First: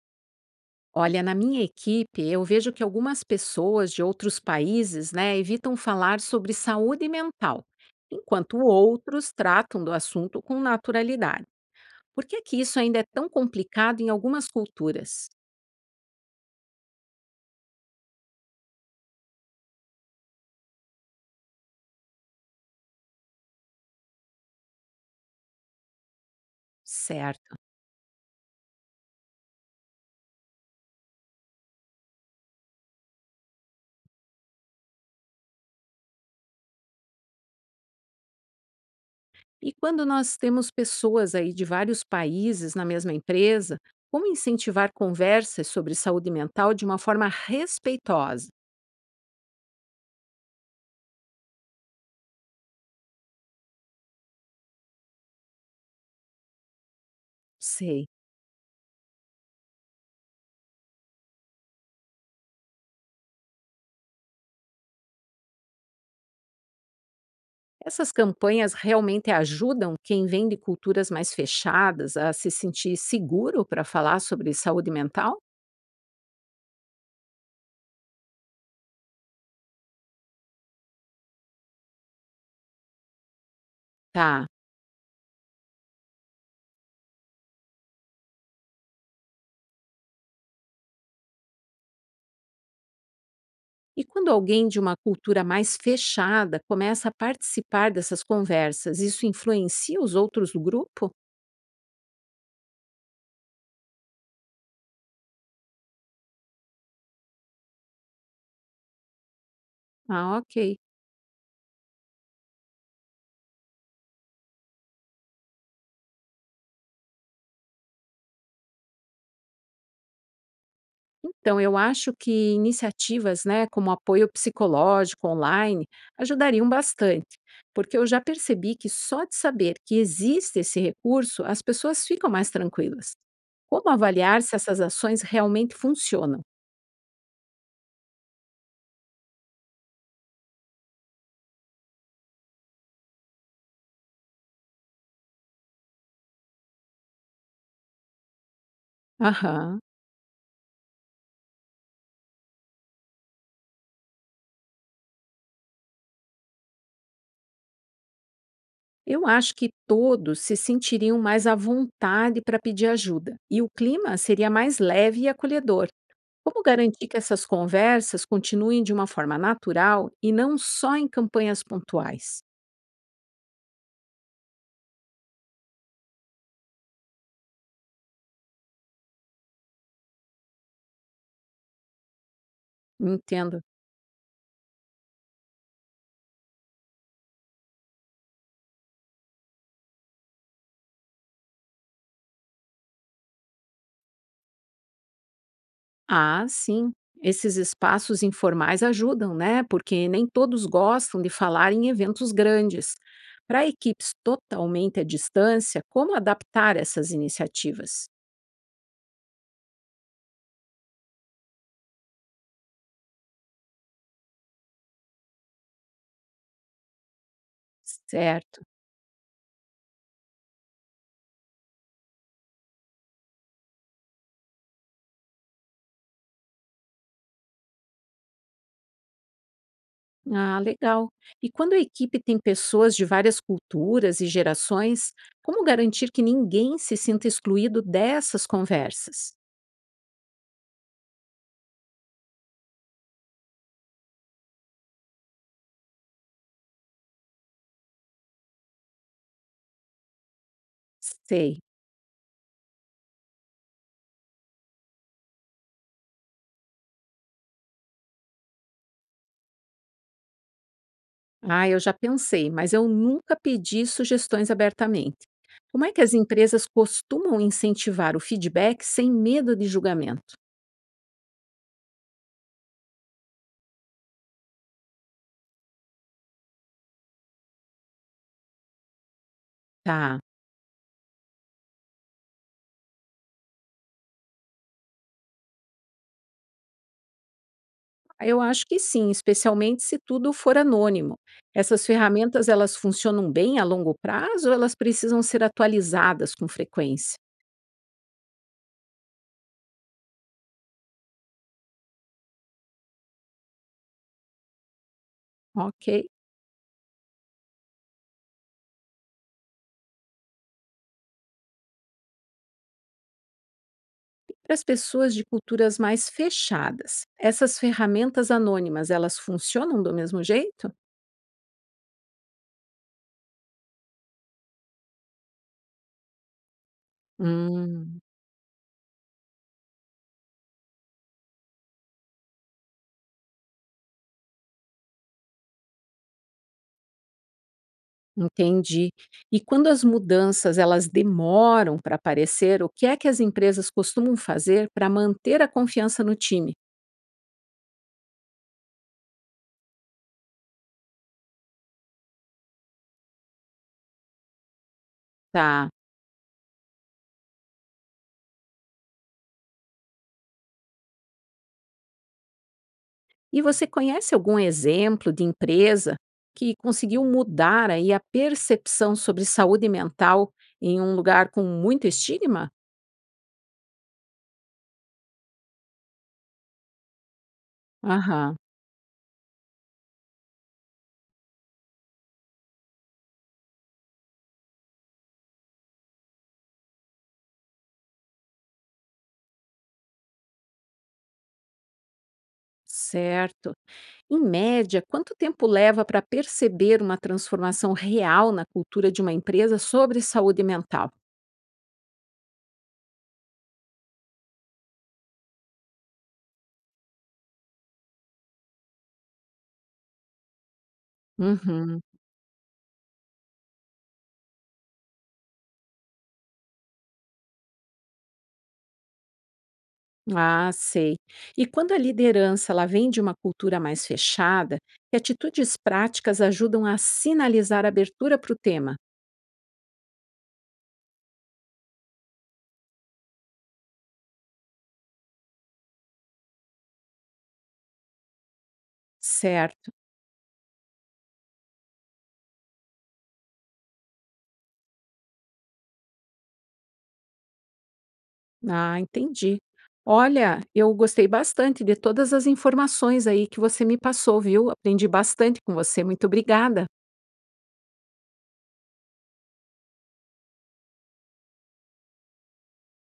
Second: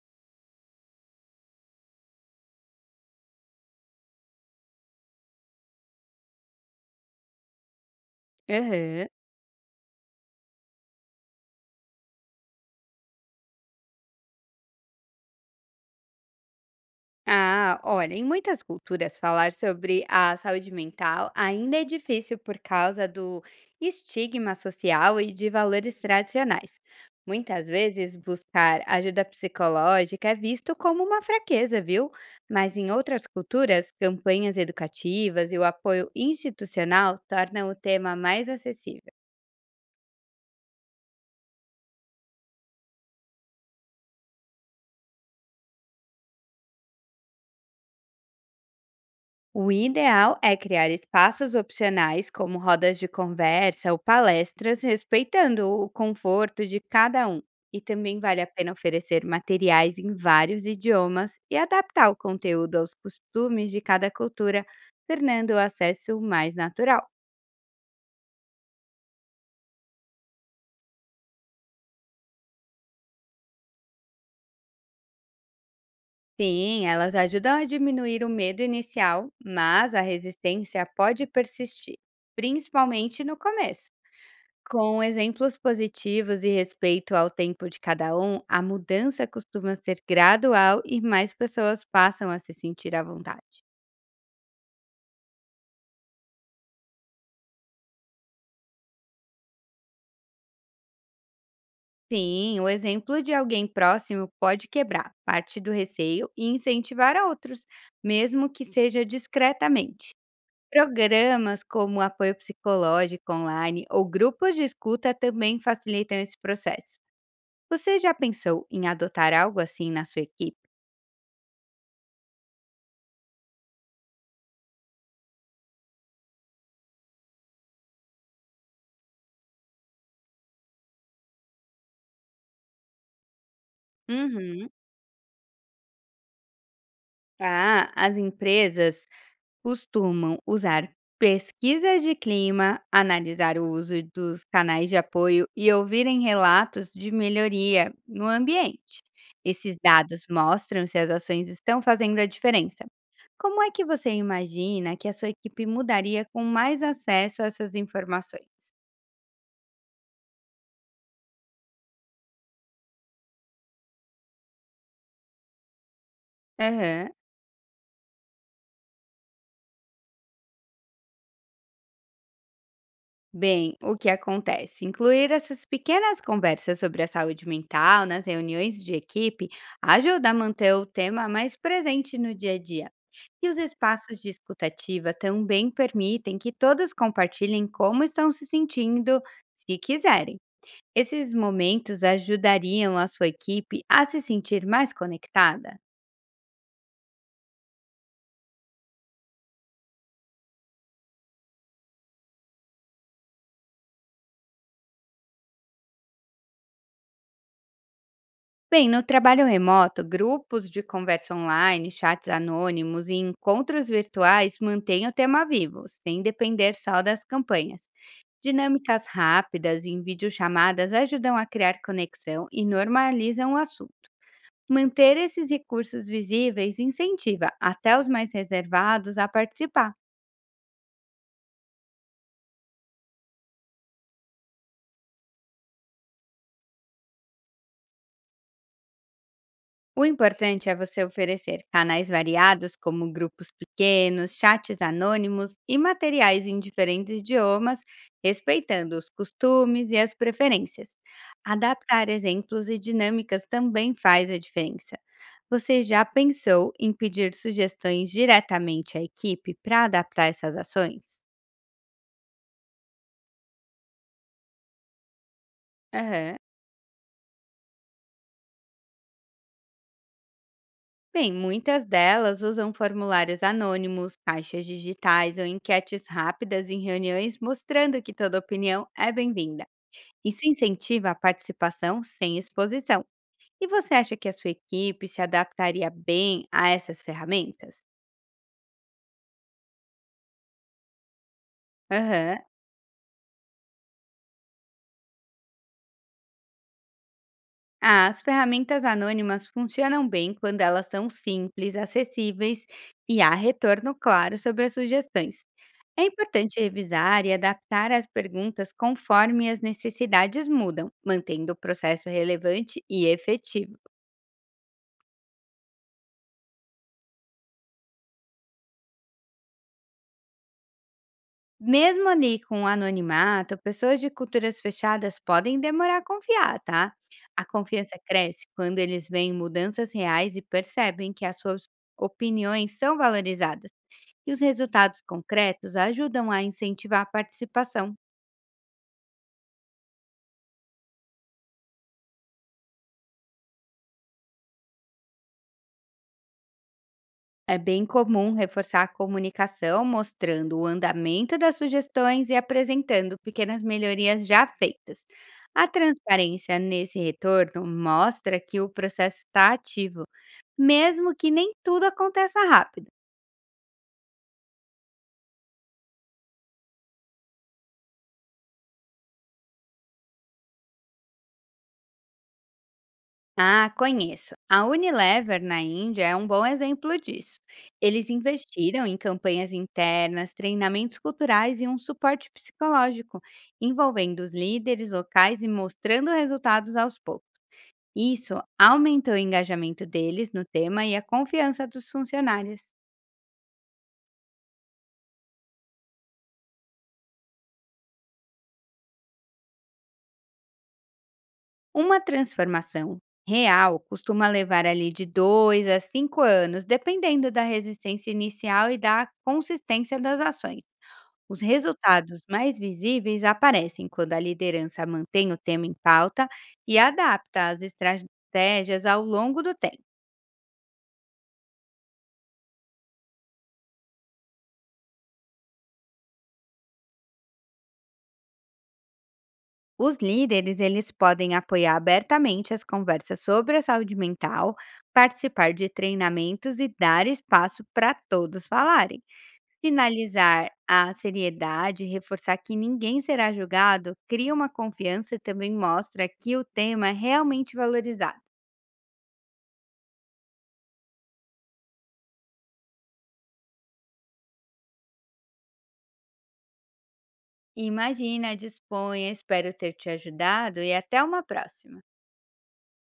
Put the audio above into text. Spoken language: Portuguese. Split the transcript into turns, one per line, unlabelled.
Olha, na minha equipe, eu vejo que algumas pessoas de outros países, né, evitam falar sobre saúde mental, enquanto
Aham.
outros tratam do assunto com naturalidade. Por que isso ainda é tão complicado em algumas culturas?
Ah, olha, em muitas culturas, falar sobre a saúde mental ainda é difícil por causa do estigma social e de valores tradicionais.
Certo.
Muitas vezes, buscar ajuda psicológica é visto como uma fraqueza, viu? Mas em outras culturas, campanhas educativas e o apoio institucional tornam o tema mais acessível.
E quando nós temos pessoas aí de vários países na mesma empresa, como incentivar conversas sobre saúde mental de uma forma respeitosa?
O ideal é criar espaços opcionais, como rodas de conversa ou palestras, respeitando o conforto de cada um. E
Sei.
também vale a pena oferecer materiais em vários idiomas e adaptar o conteúdo aos costumes de cada cultura, tornando o acesso mais natural.
Essas campanhas realmente ajudam quem vem de culturas mais fechadas a se sentir seguro para falar sobre saúde mental?
Sim, elas ajudam a diminuir o medo inicial, mas a resistência pode persistir, principalmente no começo.
Tá.
Com exemplos positivos e respeito ao tempo de cada um, a mudança costuma ser gradual e mais pessoas passam a se sentir à vontade.
E quando alguém de uma cultura mais fechada começa a participar dessas conversas, isso influencia os outros do grupo?
Sim, o exemplo de alguém próximo pode quebrar parte do receio e incentivar a outros, mesmo que seja discretamente.
Ah, ok.
Programas como apoio psicológico online ou grupos de escuta também facilitam esse processo. Você já pensou em adotar algo assim na sua equipe?
Então, eu acho que iniciativas, né, como apoio psicológico online, ajudariam bastante, porque eu já percebi que só de saber que existe esse recurso, as pessoas ficam mais tranquilas. Como avaliar se
Uhum.
essas ações realmente funcionam?
Ah, as empresas costumam usar pesquisas de clima, analisar o uso dos canais de apoio e ouvirem relatos de melhoria no ambiente. Esses
Aham.
dados mostram se as ações estão fazendo a diferença. Como é que você imagina que a sua equipe mudaria com mais acesso a essas informações?
Eu acho que todos se sentiriam mais à vontade para pedir ajuda e o clima seria mais leve e acolhedor. Como garantir
Aham.
que essas conversas continuem de uma forma natural e não só em campanhas pontuais?
Bem, o que acontece? Incluir essas pequenas conversas sobre a saúde mental nas reuniões de equipe ajuda a manter o tema mais presente no dia a dia. E os
Entendo.
espaços de escutativa também permitem que todos compartilhem como estão se sentindo, se quiserem. Esses momentos ajudariam a sua equipe a se sentir mais conectada?
Ah, sim. Esses espaços informais ajudam, né? Porque nem todos gostam de falar em eventos grandes. Para equipes totalmente à distância, como adaptar essas iniciativas?
Bem, no trabalho remoto, grupos de conversa online, chats anônimos e encontros virtuais mantêm o tema vivo, sem depender só das campanhas.
Certo.
Dinâmicas rápidas em videochamadas ajudam a criar conexão e normalizam o assunto. Manter esses recursos visíveis incentiva até os mais reservados a participar.
Ah, legal. E quando a equipe tem pessoas de várias culturas e gerações, como garantir que ninguém se sinta excluído dessas conversas?
O importante é você oferecer canais variados, como grupos pequenos, chats anônimos e materiais em diferentes idiomas, respeitando os costumes e as preferências.
Sei.
Adaptar exemplos e dinâmicas também faz a diferença. Você já pensou em pedir sugestões diretamente à equipe para adaptar essas ações?
Ah, eu já pensei, mas eu nunca pedi sugestões abertamente. Como é que as
Aham.
empresas costumam incentivar o feedback sem medo de julgamento?
Bem, muitas delas usam formulários anônimos, caixas digitais ou enquetes rápidas em reuniões, mostrando que toda opinião é bem-vinda.
Tá.
Isso incentiva a participação sem exposição. E você acha que a sua equipe se adaptaria bem a essas ferramentas?
Eu acho que sim, especialmente se tudo for anônimo. Essas
Aham.
ferramentas, elas funcionam bem a longo prazo ou elas precisam ser atualizadas com frequência?
Ah, as ferramentas anônimas funcionam bem quando elas são simples, acessíveis e há retorno claro sobre as sugestões.
Ok.
É importante revisar e adaptar as perguntas conforme as necessidades mudam, mantendo o processo relevante e efetivo.
Para as pessoas de culturas mais fechadas, essas ferramentas anônimas, elas funcionam do mesmo jeito?
Mesmo ali com o anonimato, pessoas de culturas fechadas podem demorar a confiar, tá? A confiança
Hum.
cresce quando eles veem mudanças reais e percebem que as suas opiniões são valorizadas. E os resultados concretos ajudam a incentivar a participação.
Entendi. E quando as mudanças elas demoram para aparecer, o que é que as empresas costumam fazer para manter a confiança no time?
É bem comum reforçar a comunicação, mostrando o andamento das sugestões e apresentando pequenas melhorias já feitas. A
Tá.
transparência nesse retorno mostra que o processo está ativo, mesmo que nem tudo aconteça rápido.
E você conhece algum exemplo de empresa que conseguiu mudar aí a percepção sobre saúde mental em um lugar com muito estigma?
Ah, conheço. A Unilever na Índia é um bom exemplo disso. Eles
Aham,
investiram em campanhas internas, treinamentos culturais e um suporte psicológico, envolvendo os líderes locais e mostrando resultados aos poucos. Isso aumentou o engajamento deles no tema e a confiança dos funcionários.
certo. Em média, quanto tempo leva para perceber uma transformação real na cultura de uma empresa sobre saúde mental?
Uma transformação real costuma levar ali de 2 a 5 anos, dependendo da resistência inicial e da consistência das ações. Os
Uhum.
resultados mais visíveis aparecem quando a liderança mantém o tema em pauta e adapta as estratégias ao longo do tempo.
Ah, sei. E quando a liderança ela vem de uma cultura mais fechada, que atitudes práticas ajudam a sinalizar abertura para o tema?
Os líderes, eles podem apoiar abertamente as conversas sobre a saúde mental, participar de treinamentos e dar espaço para todos falarem.
Certo.
Sinalizar a seriedade e reforçar que ninguém será julgado cria uma confiança e também mostra que o tema é realmente valorizado.
Ah, entendi. Olha, eu gostei bastante de todas as informações aí que você me passou, viu? Aprendi bastante com você. Muito obrigada.
Imagina, disponha, espero ter te ajudado e até uma próxima!